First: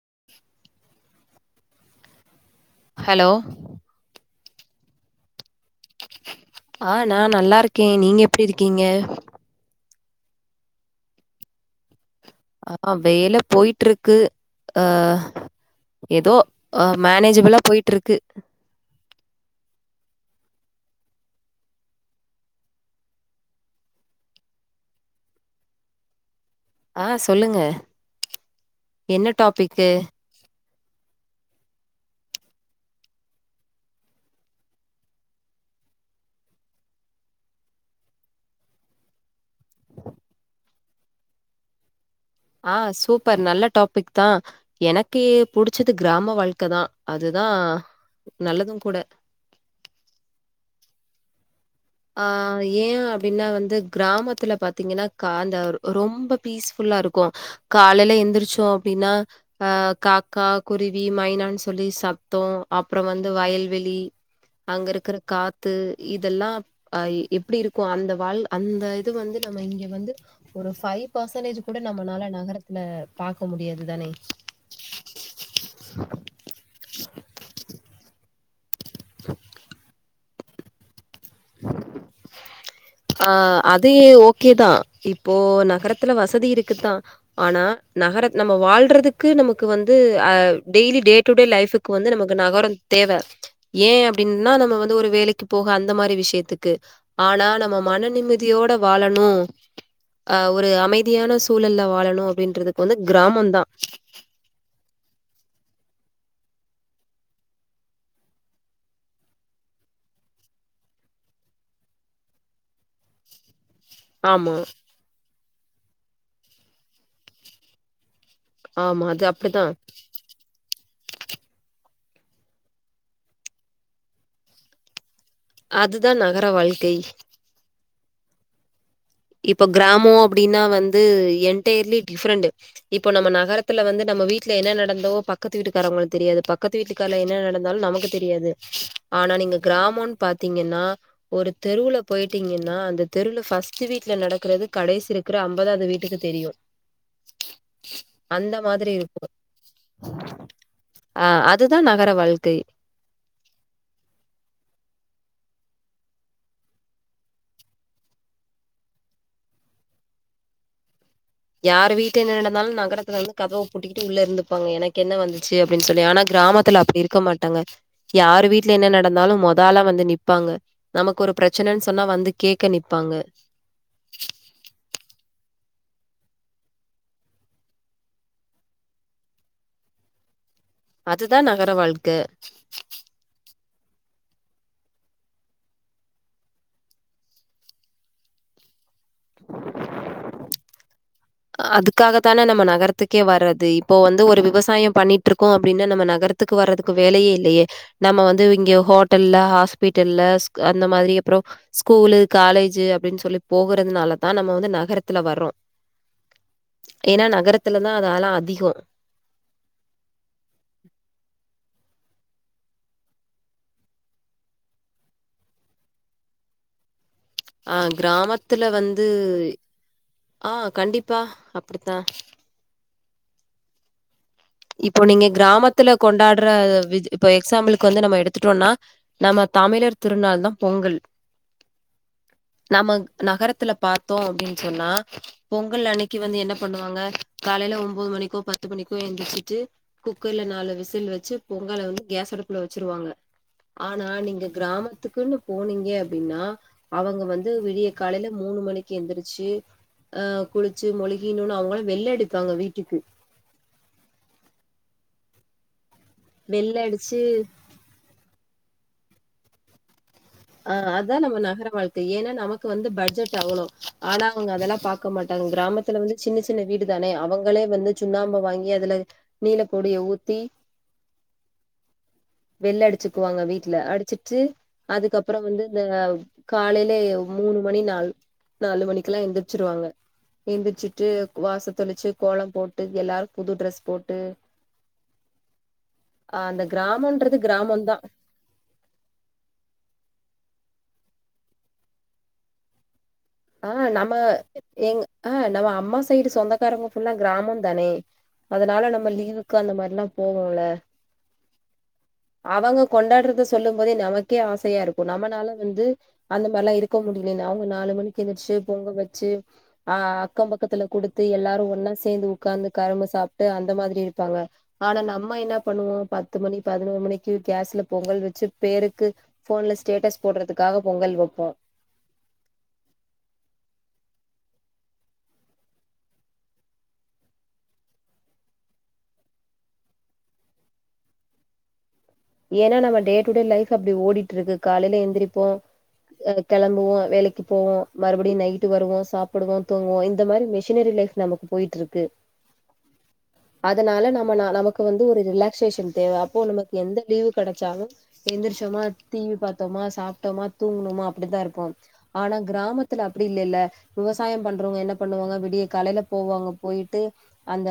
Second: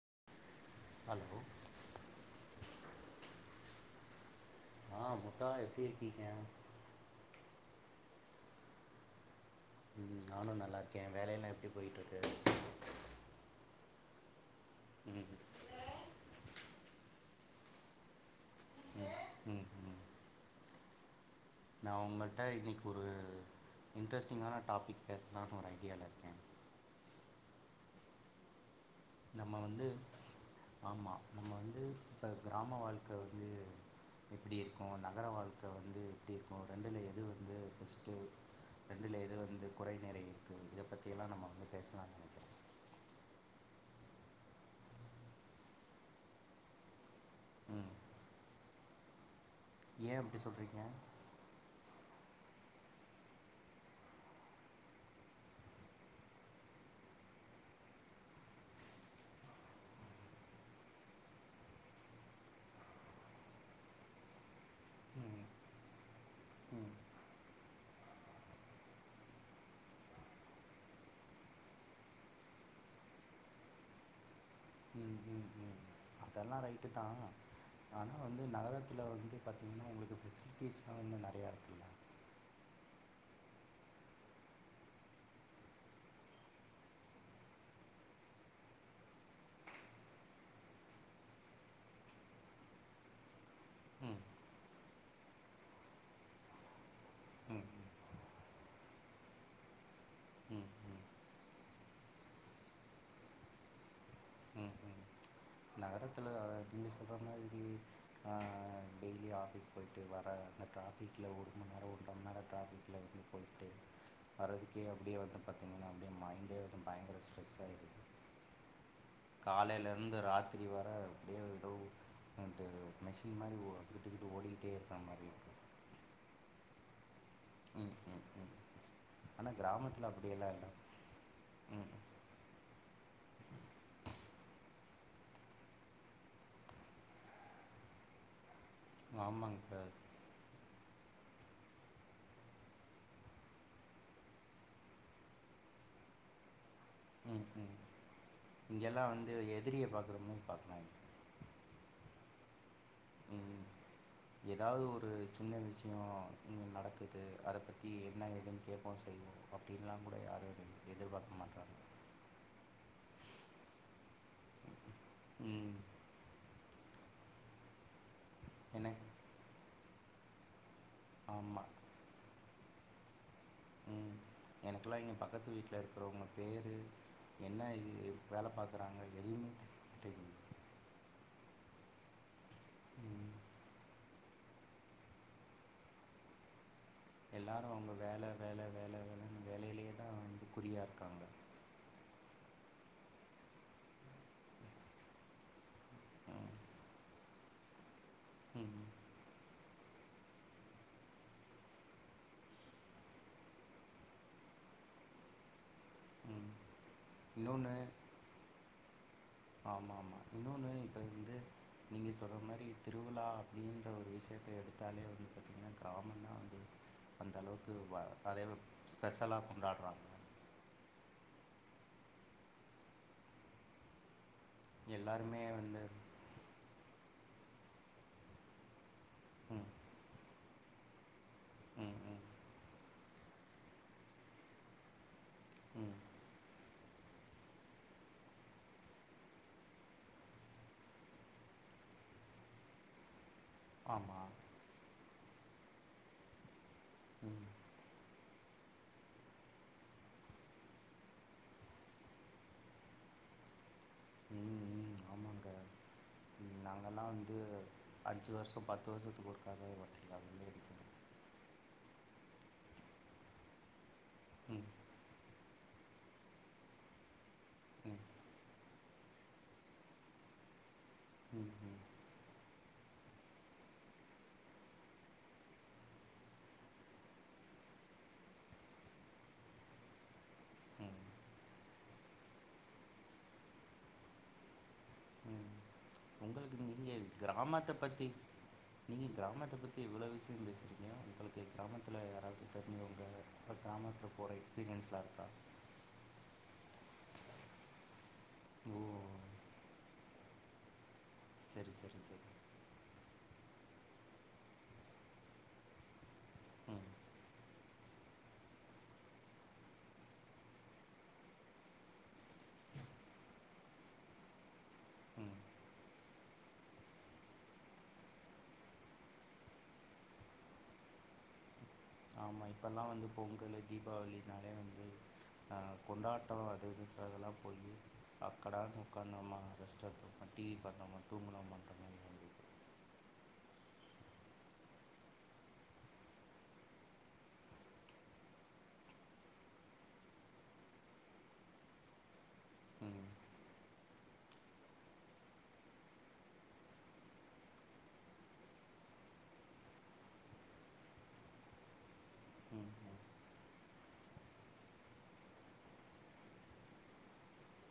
[inaudible] Hello hello ஆ எப்டி இருக்கீங்க ஆ நா நல்லா இருக்கே நீங்க எப்டி இருக்கீங்க உம் நானு நல்லா இருக்கே வேல எல்லா எப்டி போயிட்டு இருக்கு அப்றோ வேல போயிட்டு இருக்கு ஆ ம் எதோ மேனேஜ் அவ்வளா போயிட்டு இருக்கு நா உங்கள்ட்ட இன்னைக்கு ஒரு இன்ட்ரெஸ்டிங்கான டாபிக் பேசுலானு ஒரு ஐடியால இருக்கே ஆ சொல்லுங்க என்ன டாபிக்கு ஆமா நம்ம வந்து இப்போ கிராம வாழ்க்க வந்து எப்டி இருக்கு நகர வாழ்க்க வந்து எப்டி இருக்கு ரெண்டுல எது வந்து பெஸ்ட்டு ரெண்டுல எது வந்து கொறை நிரை இருக்குது இத பற்றியல்லா நம்ம வந்து பேசலா நெனக்குறே ஆ சூப்பர் நல்ல டாபிக் தா எனக்கு புடிச்சது கிராம வாழ்க்க தா அதுதா நல்லதுங் கூட ஏ அப்டி சொல்றீங்க ஆ ஏ அப்டின்னா வந்து கிராமத்ல பாத்தீங்கனா கா அந்த ரொம்ப பீஸ்ஃபுல்லா இருக்கு காலேல எந்துரிச்சோ அப்டின்னா அ காக்கா குருவி மைனான்னு சொல்லி சத்தோ அப்றோ வந்து வயல்வெளி அங்க இருக்குற ம் காத்து இதெல்லா ம் அ எப்டி இருக்கு அந்த வாழ் அந்த இது வந்து நம்ம இங்க வந்து ஒரு பைவ் பர்சன்டேஜ் கூட நம்மளால நகரத்துல பாக்க முடியாது தானே உம் உம் உம் அதெல்லா ரைட்டு தா ஆனா வந்து நகர த்துல வந்து பாத்தீங்கனா உங்களுக்கு [unintelligible] னா வந்து ந ஆ அது ஓகேதா இப்போ நகரத்துல வசதி இருக்குத்தா ஆனா நகர நம்ம வாழ்றதுக்கு நமக்கு வந்து அ டெய்லி டே டுடே லைஃபுக்கு வந்து நமக்கு நகரொ தேவ ஏ ம் அப்டின்னா நம்ம வந்து ஒரு வேலைக்கு போக அந்த மாரி விஷ்யத்துக்கு ஆனா ம் நம்ம ம் மன நிம்மதியோட வாழனு அ ம் ஒரு ம் அமைதியான சூழல்ல வாழனு அப்டின்றதுக்கு வந்து கிராமம்தா ம் ம் நகரத்துல நீங்க சொல்ற மாதிரி ஆ டெய்லி ஆஃபீஸ் போயிட்டு வர அந்த ட்ராஃபிக்ல ஒரு மண் நேர ஒன்ர மண் நேர ட்ராஃபிக்ல நின்னு போயி்ட்டு ஆமா வரதுக்கே அப்டியே வந்து பாத்திங்கனா அப்டியே மைண்டே வந்து பயங்கர ஸ்ட்ரெஸ் ஆயிருது ஆமா அது அப்டிதா காலைலெருந்து ராத்திரி வர அப்டியே ஏதோ [unintelligible] மெஷின் மாரி ஓ அங்கிட்டு இங்கிட்டு ஓடிகிட்டே இருக்குற மாரி இருக்கு அதுதா நகர வாழ்க்கை ம் ம் ம் ஆனா இப்ப கிராமத்துல கிராமோ அப்படியெல்லா அப்டின்னா இல்ல வந்து ம் என்டயர்லி டிஃப்ரெண்டு இப்பொ நம்ம நகரத்துல வந்து நம்ம வீ ட்ல என்ன நடந்தவோ பக்கத்து வீட்டுக்காரவுங்களுக்கு தெரியாது பக்கத்து வீட்டுக்கார்ல என்ன நடந்தாலு நமக்கு தெரியாது ஆனா நீங்க ஆமாங்க்கா கிராமொன் பாத்தீங்கன்னா ஒரு தெருவுல போயிட்டீங்கன்னா அந்த தெருல ஃபஸ் ட்டு வீட்ல நடக்குறது கடைசி இருக்குற அம்பதாது வீட்டுக்கு தெரியு ம் ம் அந்த மாதிரி இங்கெல்லா இருக்கு வந்து எதிரிய பாக்குற மாரி பாக்குறாங்க அ அதுதா நகர வாழ் க்கை ம் ம் எதாவுது ஒரு சின்ன விஷயோ இங்க நடக்குது அத பத்தி என்ன ஏதுன் கேப்போ செய்வோ அப்டின்லா கூட யாரு எதிர்பாக் யாரு வீட்ல என்ன நடந்தாலு நகரத்துல வந்து கதவ பூட்டிக்கிட்டு உள்ள இருந்துப்பாங்க எனக்கு என்ன வந்துச்சு ம் அப்டின் சொல்லி ஆனா கிராம த்துல அப்டி இருக்க மாட்டாங்க யாரு வீட்ல என எனக் நடந்தாலு மொத ஆளா வந் து நிப்பாங்க நமக்கொரு ஆமா பிரச்சனன் சொன்னா வந்து கேக்க நிப்பாங்க ம் எனக்குலா இங்க பக்கத்து வீட்ல இருக்றவுங்க பேரு என்ன இது வேல பாக்குறாங்க எதுவ்மே தெரிய மாட்டெங்கிது அதுதா நகர வாழ்க்க ம் எல்லாரு அவுங்க வேல வேல வேல வே லன் வேலைலயே தா வந்து குறியா இருக்காங்க அதுக்காகதானே நம்ம நகரத்துக்கே வர்றது இப்போ வந்து ஒரு விவசாய பண்ணிட்ருக்கோ அப்டின்னா நம்ம ம் நகரத்துக்கு வர்றதுக்கு வேலயே இல்லயே நம்ம வந்து ம் இங்க ஹோட்டல்ல ஹாஸ் பிட்டல்ல அந்த மாரி அப்றொ ஸ்கூலு காலேஜு அப்டின் சொல்லி போகுறதுனாலத்தா நம்ம வந்து நகரத்துல வரோ ம் ஏனா இன்னொன்று நகரத்துலதா அது ஆனா அதிகொ ஆமாம் ஆமாம் இன்னொன்று இப்போ வந்து நீங்கள் சொல்ற மாரி திருவிழா அப்டின்ற ஒரு விஷயத எடுதாலே வந்து பாதீங்கனா கிராமதாந்து அ கிராமதுல வந்து ஸ்பெஷலாக கொண்டாடுறாங்க ஆ கண்டிபா அப்டிதா இபோ நீங்க எல்லாருமே வந்து கிராமதுல கொண்டாடுற விது இபோ எக்ஸாம்பிளகுந்து நம எடுதுடோம்னா நம ம் தமிழர் திருநாள் தா பொங்கல் ம் ம் நாம நகரதுல பாதோ அப்டினு சொனா பொங்கல் ம் அன்னகி வந்து என பணுவாங்க காலயில ஒம்பது மணிகோ பத்து மணிகோ எந்திச்சி ட்டு குகர்ல நாலு விசில் வச்சு பொங்கல வந்து கேஸ் அடுபுல வச்சிருவாங்க ஆனா ஆமாம் நீங்க கிராமதுகுனு போனீங்க அப்டினா அவங்க ம் வந்து விடிய காலயில மூணு மணிகு எழுந்திச்சு அ குளிச்சு மொலிகணுனு அவங்களா வெள்ள அடிபாக வீட்டுகு வெள்ள நாங்கலா அடிச்சு வந்து அஞ்சு வருஷ பாத் சொத்து கொடுக்கவே [inaudible] ஆ அதா நம்ம நகர வாழ்கை ஏனா நமக்கு வந்து பட்ஜெட் அவ்ளோ ஆனா அவங்க ம் அதெலா பாக்க மாட் கிராமதில வந்து சின்ன சின்ன வீடு தானே அவங்க அவங்களே வந்து ம் சுண்ணாம வாங்கி அது அதுல நீல பொடிய ஊத்தி ம் ம் வெள்ள அடிசுகுவாங்க வீட்ல அடிசுட்டு அதுகபுறோ வந்து இந்த காலயில மூணு மணி நாள் நாலு மணிக்குலா எந்திசிருவாங்க ம் எந்திரிச்சுடு வாசதெளிச்சு கோலப் போட்டு எலாரும் புது ட்ரெஸ் போட்டு ம் அ உங்களுக்கு அந்த கிராம நீங்கள் கிராமத்தை பத்தி நீங்க கிராமத்தை பத்தி இவ்வளோ விஷயோ பேசி [unintelligible] [unintelligible] உங்களுக்கு கிராமத்துல யாராச்சு தெரிஞ்சவங்க இப்போ ஆ நம்ம கிராமத்தில் போகிற எங் எக்ஸ்பீரியன்ஸ்லாம் இருக்கா ஆ நம்ம அம்மா சைடு சொந்தக்காரங்க புல்லா கிராமம் தானே ஓ அதனால நம்ம லீவுக்கு அந்த மாரில்லா போகும்ள சரி சரி சரி அவங்க கொண்டாட்றது சொல்லு போது நமக்கே ஆசையா இருக்கு நம்மனால வந்து அந்த மாரில ம் இருக்க முடியிலனாவ் ஒரு நாலு மணி எந்துருச்சு பொங்க வச்சு ஆ அக்கம் பக்கத்துல குடுத்து எல்லாரும் ஒன்னா சேந்து உக்காந்து கரம்ப சாப்ட்டு அந்த மாரி இருப்பாங்க ஆனா ம் நம்ம என்ன பண்ணுவோ பத்து மணி பதினோரு மணிக்கு கேஸ்ல பொங்கல் வச்சு பேருக்கு ஃபோன்ல ஸ்டேட்டஸ் போடுறதுகாக பொங்கல் வப்போ ஆமா இப்பெல்லா வந்து பொங்கலு தீபாவளி நறைய வந்து அ கொண்டாட்டோ அது இதுங்றதெல்லா போயி அக்கடானு உக்காந்தமா ரெஸ்ட் எடுத்தோமா டி வி பாத்தோம்மா தூங்கினோமான்ற மாரி வந் ஏன்னா நம்ம டேடுடே லைப் அப்டி ஓடிட்டிருக்கு காலேல எந்திருப்போ கிளம்புவோ வேலைக்கு போவோ மறுபடியும் நைட்டு வருவோ சாப்டுவோ தூங்குவோ இந்த மாரி மிஷினரி லைஃப் நமக்கு போய்ட்டிருக்கு ம் அதனால நம்மனால நமக்கு வந்து ஒரு ரிலாக்சேஷன் தேவ அப்போ நமக் எந்த லீவு கெடச்சாலும் எந்திரிச்சோமா டி வி பாத்தோமா சாப்ட்டோமா தூங்ணுமா அப்டிதா இருப்போ ஆனா ம் ம் கிராமத்துல அப்டி இல்லல்ல விவசாயம் பண்றவங்க என்ன பண்ணுவாங்க விடிய காலேல போவாங்க போய்ட்டு அந்த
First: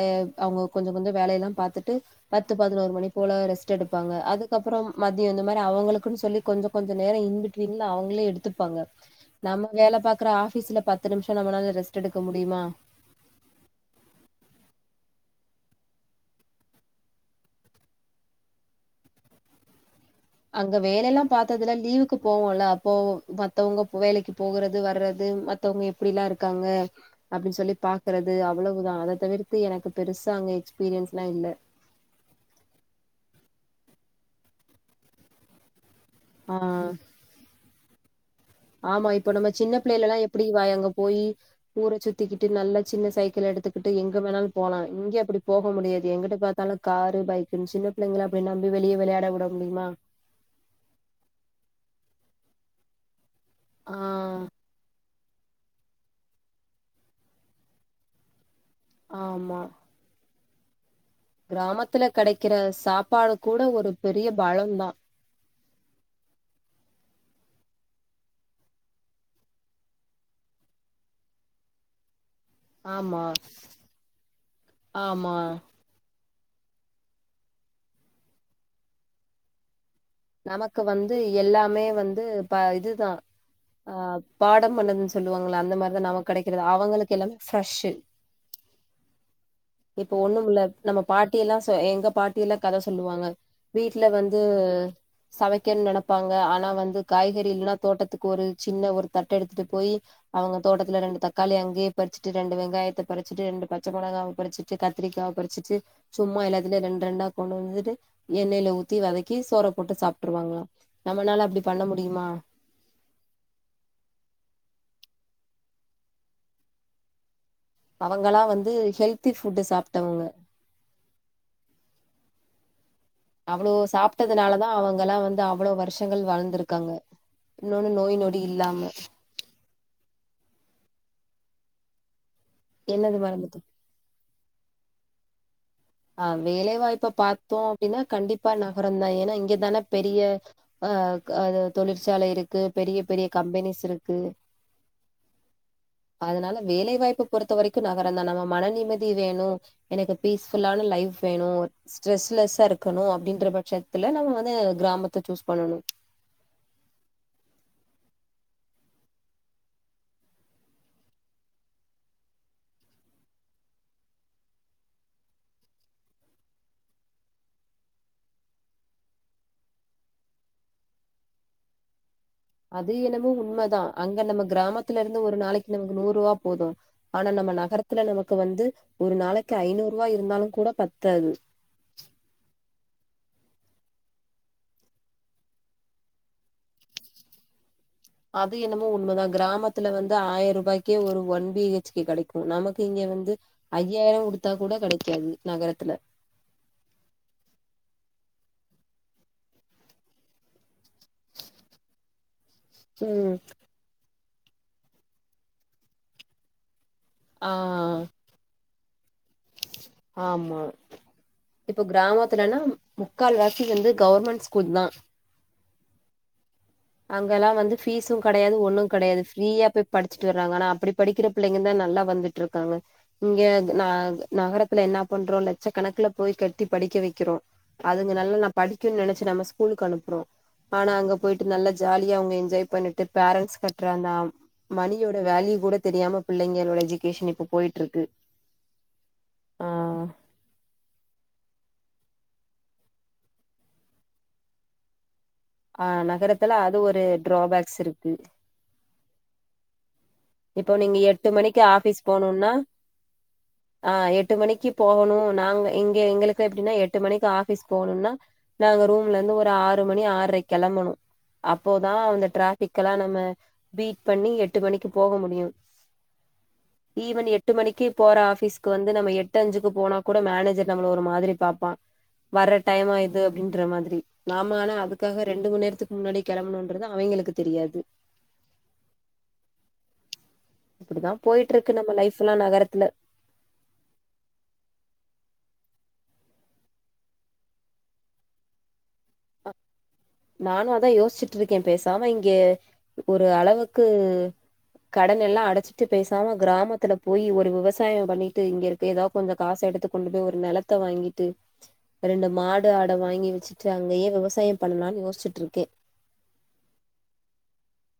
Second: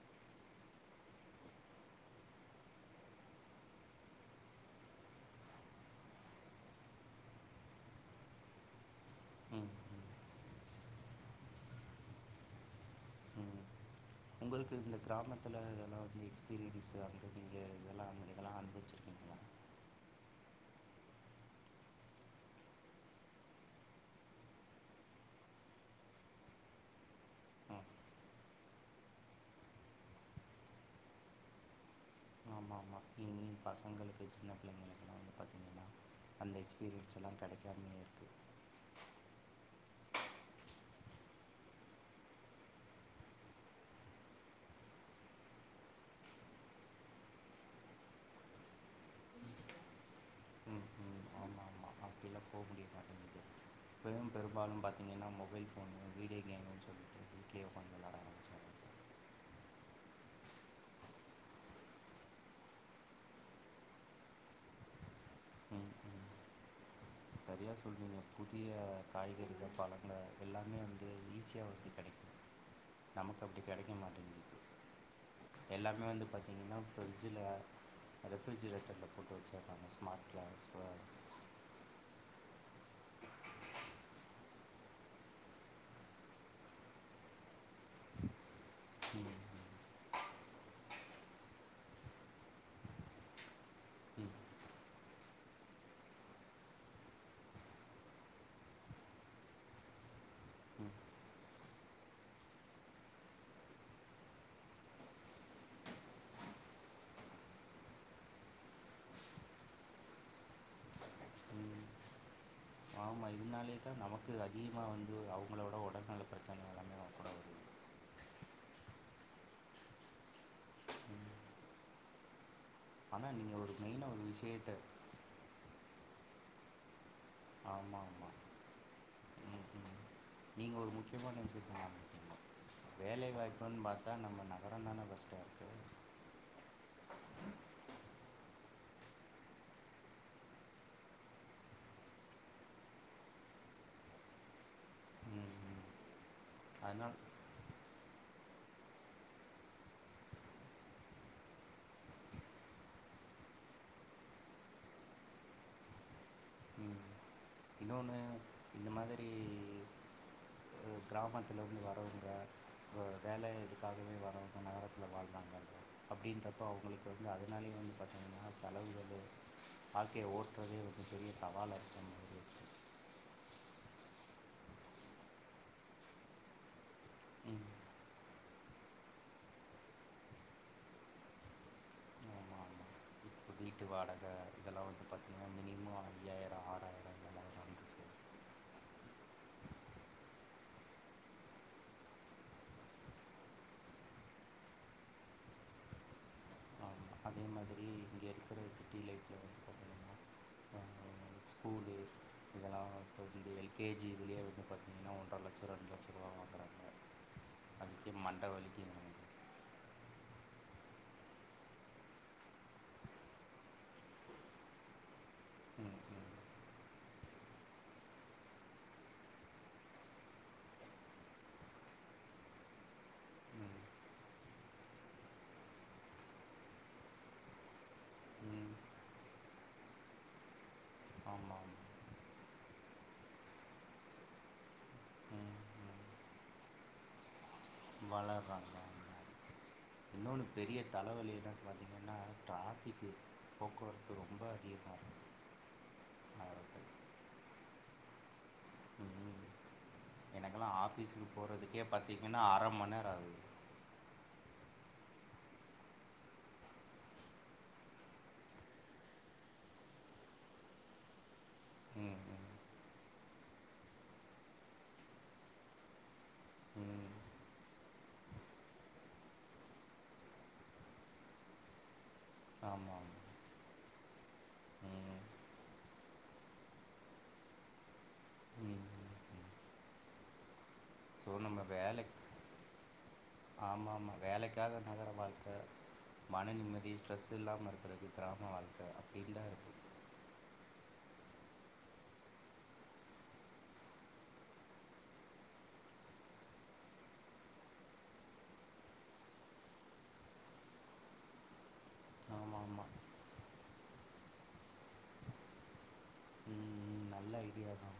ஏ அவுங்க கொஞ்ச கொஞ்ச வேலையெல்லா பாத்துட்டு பத்து பதினொரு மணி போல ரெஸ்ட் எடுப்பாங்க அதுக்கப்பறம் மத்யம் இந்த மாரி அவுங்களுக்குனு சொல்லி கொஞ்சோ கொஞ்சோ நேரோ இன்பிட்வின்ல அவுங்ளே எடுத்துப்பாங்க ம் நம்ம ம் வேல பாக்குற ஆஃப் ஆபீஸ்ல பத்து நிம்ஷோ நம்மளால ரெஸ்ட் எடுக்க முடியுமா ம் உங்களுக்கு இந்த கிராமத்துல இதெல்லா வந்து எக்ஸ்பீரியன்ஸ் அங்க நீங்க இதெல்லா இதெல்லா அனுபவிச்சிருக்கீங்களா அங்க வேலெல்லா பாத்ததில்ல லீவுக்கு போவோல அப்போ மத்தவங்க வேலக்கு போகுறது வர்றது மத்தவங்க எப்டிலா இருக்காங்க அப்டின்னு சொல்லி ஆ பாக்றது அவ்ளோ தா அத தவிர்த்து எனக்கு பெருசா அங்க எக்ஸ்பீரியன்ஸ்லா இல்ல ஆமா இங்யு பசங்ளுக்கு சின்ன பிள்ளங்களுக்கெல்லா வந்து பாத்திங்கன்னா ஆ அந்த எக்ஸ்பீரியன்ஸ் எல்லா கெடைக் ஆமா இப்ப நம்ம சின்ன பிள்ளேலெல்லா எப்டி வாய் அங்க போயி ஊர சுத்திக்கிட்டு நல்லா சின்ன சைக்கிள் எடுத்துக்கிட்டு எங்க வேணாலும் போலா இங்க அப்டி போக முடியாது எங்கிட்டு பாத்தாலும் காரு பைக்குன்னு சின்ன பிள்ளேங்கள அப்டி நம்பி வெளிய வெளாட வுட முடிமா ம் ம் ஆமாம் ஆமாம் அப்படிலாம் போக முடிய மாட்டேங்குது ஆ பெரும்பாலும் பாத்திங்கன்னா மொ மொபைல் ஃபோனு வீடியோ கேமுன்னு சொல்லிட்டு வீட்லயே உக்காந்து வெளாட வச்சுருவாங்க ஆமா கிராமத்துல கெடைக்கிற சாப்பாடு கூட ஒரு பெரிய பலம் தா செரியா சொல்றீங்க புதிய காய்கறிக பழங்க எல்லாமே வந்து ஈஸியா வந்து கெடைக்கும் ஆமா நமக்கு அப்டி கெடைக்க மாட்டேங்து ஆமா எல்லாமே வந்து பச் இங்குனா ஃப்ரிட்ஜ்ல [unintelligible] தா இதுதா ஆ பாடம் பண்ணதுன்னு சொல்லுவாங்க இல்ல அந்த மாரி தா நமக் கெடைக்கறது அவங்களுக்கு எல்லாமே ஃப்ரெஷ்ஷூ ம் இப்ப ஒன்னுமில்ல நம்ம பாட்டி எல்லா சொ எங்க பாட்டி எல்லா கத சொல்லுவாங்க வீட்ல ம் வந்து சமைக்கன்னு நெனைப்பாங்க ஆனா வந்து காய்கறி இல்லனா தோட்டத்துக்கு ஒரு சின்ன ஒரு தட்டு எடுத்துட்டு போய் அவுங்க ம் தோட்டத்துல ரெண்டு தக்காளி அங்கேயே பறிச்சுட்டு ரெண்டு வெங்காயத்த பறிச்சுட்டு ரெண்டு பச்ச மொளகாவ பறிச்சுட்டு கத்திரிக்காவ பறிச்சுட்டு சும்மா எல்லாத்திலியு ரெண்டு ரெண்டா கொண்டு வந்துட்டு எண்ணெல ஊத்தி வதக்கி சோறப் போட்டு சாப்ட்டுருவாங்களாம் நம்மனால அப்டி பண்ண முடியுமா ஆமா இதனாலே தா நமக்கு அதிகமா வந்து அவுங்களோட உடல்நல பிரச்சனை எல்லாமே வர கூடாது அவுங்களா வந்து ஹெல்தி ஃபுட்ட சாப்டவங்க ம் ஆனால் நீங்கள் அவ்ளோ ஒரு மெயினாக ஒரு சாப்டதுனால தா விஷயத்த அவங்கெல்லாம் வந்து அவ்ளோ வருஷ் சங்கள் வாழ்ந்திருக்காங்க இன்னென்னு ஆமாம் நோய் ஆமாம் நொடி இல்லாம முக்கியமான் விஷயத்த மறந்துடீங்க என்னது வேலை மறந்துட்ட வாய்ப்புன்னு பாத்தா நம்ம நா வரண்டானா பஸ்ட்ட இருக்கு ஆ வேலைவாய்ப்ப பாத்தோ அப்டினா கண்டிப்பா நகரம் தா ஏனா இங்கதான பெரிய அ அது தொழிற்சாலை இருக்கு பெரிய பெரிய கம்பெனிஸ் இருக்கு ம் ம் அதனால வேலை அதனால் வாய்ப்ப பொறுத்த வரைக்கும் நக இப்ப அந்த நம்ம மன நிம்மதி வேணும் எனக்கு பீஸ் தில்லான. லைப் வேணும் ஸ்ட்ரெஸ்லெஸ்ஸா இருக்கணும் அப்படின்ற பட்சத்துல நம்ம வந்து கிராமத்த சூஸ் பண்ணணும் இன்னொன்னு இந்த மாதிரி கிராமத்தில இருந்து வரவுங்க வேலை எதுக்காகவே வரவுங்க நகரத்தில் வாழ்ராங்க அப்படின்றப்போ அவுங்களுக்கு வந்து அதனாலயும் வந்து பார்த்திங்கன்னா செலவுகள் வாழ்க்கையை ஓட்றதே வந்து பெரிய சவாலா இருக்கும் அது என்னமோ உண்மைதான் அங்க நம்ம கிராமத்துல இருந்து ஒரு நாளைக்கு நமக்கு நூறுவா போதும் ஆனா நம்ம ம் நகரத்துல நமக்கு வந்து ஒரு நாளைக்கு ஐநூறுவா இருந்தாலும் கூட பத்தாது ஆமாம் ஆமாம் இப்போ வீட்டு வாடகை இதெல்லாம் வந்து பார்த்தீங்கன்னா மினிமம் ஐயாயிரம் ஆறாயிரம் இந்த மாதிரி தான் வந்துச்சு அது என்னமோ உண்மைதான் கிராமத்துல வந்து ஆயிரம் ரூபாய்க்கே ஒரு ஒன் பி ஹச் கே கெடைக்கும் நமக்கு இங்க வந்து ஐயாயிரம் குடுத்தா கூட கெடைக்காது நகரத்துல ஆமாம் அதே மாதிரி இங்கே இருக்கிற சிட்டி லைஃப்ல வந்து பார்த்திங்கன்னா ஸ்கூலு இதெல்லாம் இப்போ ம் வந்து எல்கேஜி இதுலேயே வந்து பார்த்திங்கன்னா ஒன்றரை லட்சம் ரெண்டு லட்ச ரூபா வாங்குறாங்க ஆ அதுக்கே மண்ட வலிக்குது நமக்கு ஆமா இப்ப கிராமத்துலன்னா முக்கால் வாசி வந்து கவர்மெண்ட் ஸ்கூல் தான் ம் ம் அங்க எல்லாம் வந்து ஃபீஸும் கெடையாது ஒண்ணும் கெடையாது ஃப்ரீயா போய் படிச்சுட்டு வர்றாங்க ஆனா அப்படி படிக்கிற பிள்ளைங்க தான் நல்லா வந்துட்டு இருக்காங்க இங்க ம் ந நகர த்துல என்ன பண்றோம் லட்ச கணக்குல போய் கட்டி படிக்க வைக்கிறோம் அதுங்க நல்லா ம் படிக்கும்னு நினைச்சு நம்ம ஸ்கூலுக்கு அனுப்புறோம் ஆனா அங்க போயிட்டு ஆமாம் நல்லா ஜாலியா அவுங்க என்ஜாய் பண்ணிட்டு பேரண்ட்ஸ் கட்டுற அந்த மணியோட ஆமாம் வேல்யூ கூட தெரியாம பிள்ளைங்களோட எஜிகேஷன் இப்ப போயிட்டு இருக்கு வல கானுங்க ஆ இன்னொன்னு பெரிய தலைவலி என்னன்னு பார்த்தீங்கன்னா டிராபிக்கு போக்குவரத்து ரொம்ப அதிகமா இருக்கு ஆ நகரத்துல அது ஒரு டிராபேக்ஸ் இருக்கு ம் இப்போ எனக்கெல்லாம் நீங்க ஆஃபீஸுக்கு எட்டு மணிக்கு போகிறதுக்கே ஆபிஸ் பார்த்தீங்கன்னா போனும்னா அரை மணி நேரம் ஆகுது ஆ எட்டு மணிக் க்கு போகனும் நாங்க இங்க எங்களுக்கு எப்டின்னா எட்டு மணிக்கு ஆபிஸ் போணும்னா நாங்க ரூம்ல இருந்து ஒரு ஆறு மணி ஆரைக்கு கெளம்பணும் அப்போதான் ம் அந்த ம் டிராபிக்லாம் நம்ம பீட் பண்ணி எட்டு மணிக்கு போக முடியும் ம் ஈவன் எட்டு மணிக்கு போற ஆபீஸ்க்கு வந்து நம்ம எட்டு அஞ்சுக்கு போனா கூட மேனேஜர் நம்மள ஒரு மாதிரி பார்ப்பான் வர்ற டைமா ஆமாம் இது அப்படின்ற மாதிரி நாம ஆனா ஆமாம் ம் அதுக்காக ரெண்டு மணி நேரத்துக்கு முன்னாடி கிளம்பணும்ன்றது அவிங்களுக்கு தெரியாது இப்டிதா சோ நம்ம போயிட்ருக்கு வேலைக்கு லைஃப்லா நகரத்துல ஆமா ஆமா வேலைக்காக நகர வாழ்க்கை மன நிம்மதி ஸ்ட்ரெஸ் இல்லாம இருக்குறது கிராம வாழ்க்கை அப்படின்னு தான் அப் இருக்குது நானும் அதான் யோசிச்சுட்டு இருக்கேன் பேசாம இங்க ஒரு அளவுக்கு கடன் எல்லாம் அடைச்சிட்டு பேசாம கிராமத்துல போய் ஒரு விவசாயம் பண்ணிட்டு இங்க இருக்க ஏதாவது கொஞ்சம் காச எடுத்து கொண்டு போய் ஒரு நெலத்தை வாங்கிட்டு ரெண்டு ஆமாம் மாடு ஆட ஆமாம் வாங்கி வச்சுட்டு அங்கயே விவசாயம் பண்ணலாம்ன்னு யோசிச்சுட்டுருக்கேன் ம் நல்ல ஐடியா தான்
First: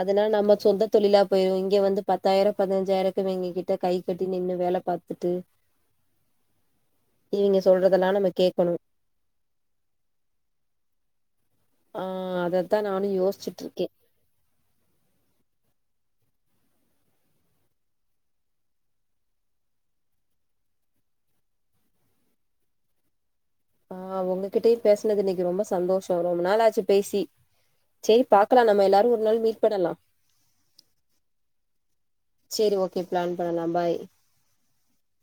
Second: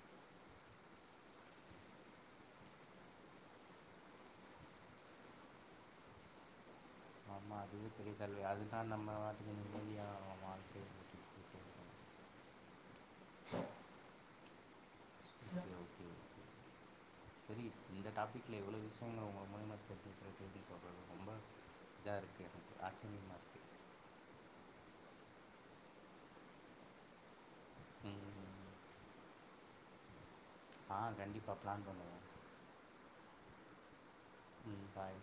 அதனால நம்ம சொந்த தொழிலா போயிரும் இங்க வந்து பத்தாயிரம் பதினஞ்சாயிரக்கு இவிங்க கிட்ட கை கட்டி நின்னு வேலை பாத்துட்டு இவிங்க ஆமாம் பெரிய தலவலி அதுதான் நம்ம வாட்டுக்கு நிம்மதியா இருப்போம் ஆ அதத்தான் நானும் யோசிச்சுட்டு இருக்கேன் ஓகே ஓகே ஓகே சரி இந்த டாப்பிக்கில இவ்ளோ விஷயங்கள உங்க முழியமா தெரிஞ்சிக்கிறதுனு போடுறது ரொம்ப இதா இருக்குது எனக்கு ஆச்சரியமா இருக்கு ஆ உங்ககிட்டயையும் பேசினது இன்னைக்கு ரொம்ப சந்தோஷம் ரொம்ப நாள் ஆச்சு பேசி சேரி பாக்கலாம் நம்ம எல்லாரும் ஒரு நாள் மீட் பண்ணலாம் ஆ கண்டிப்பா பிளான் பண்ணுவோம் கே பிளான் பண்ணலாம் பாய் ம் பாய்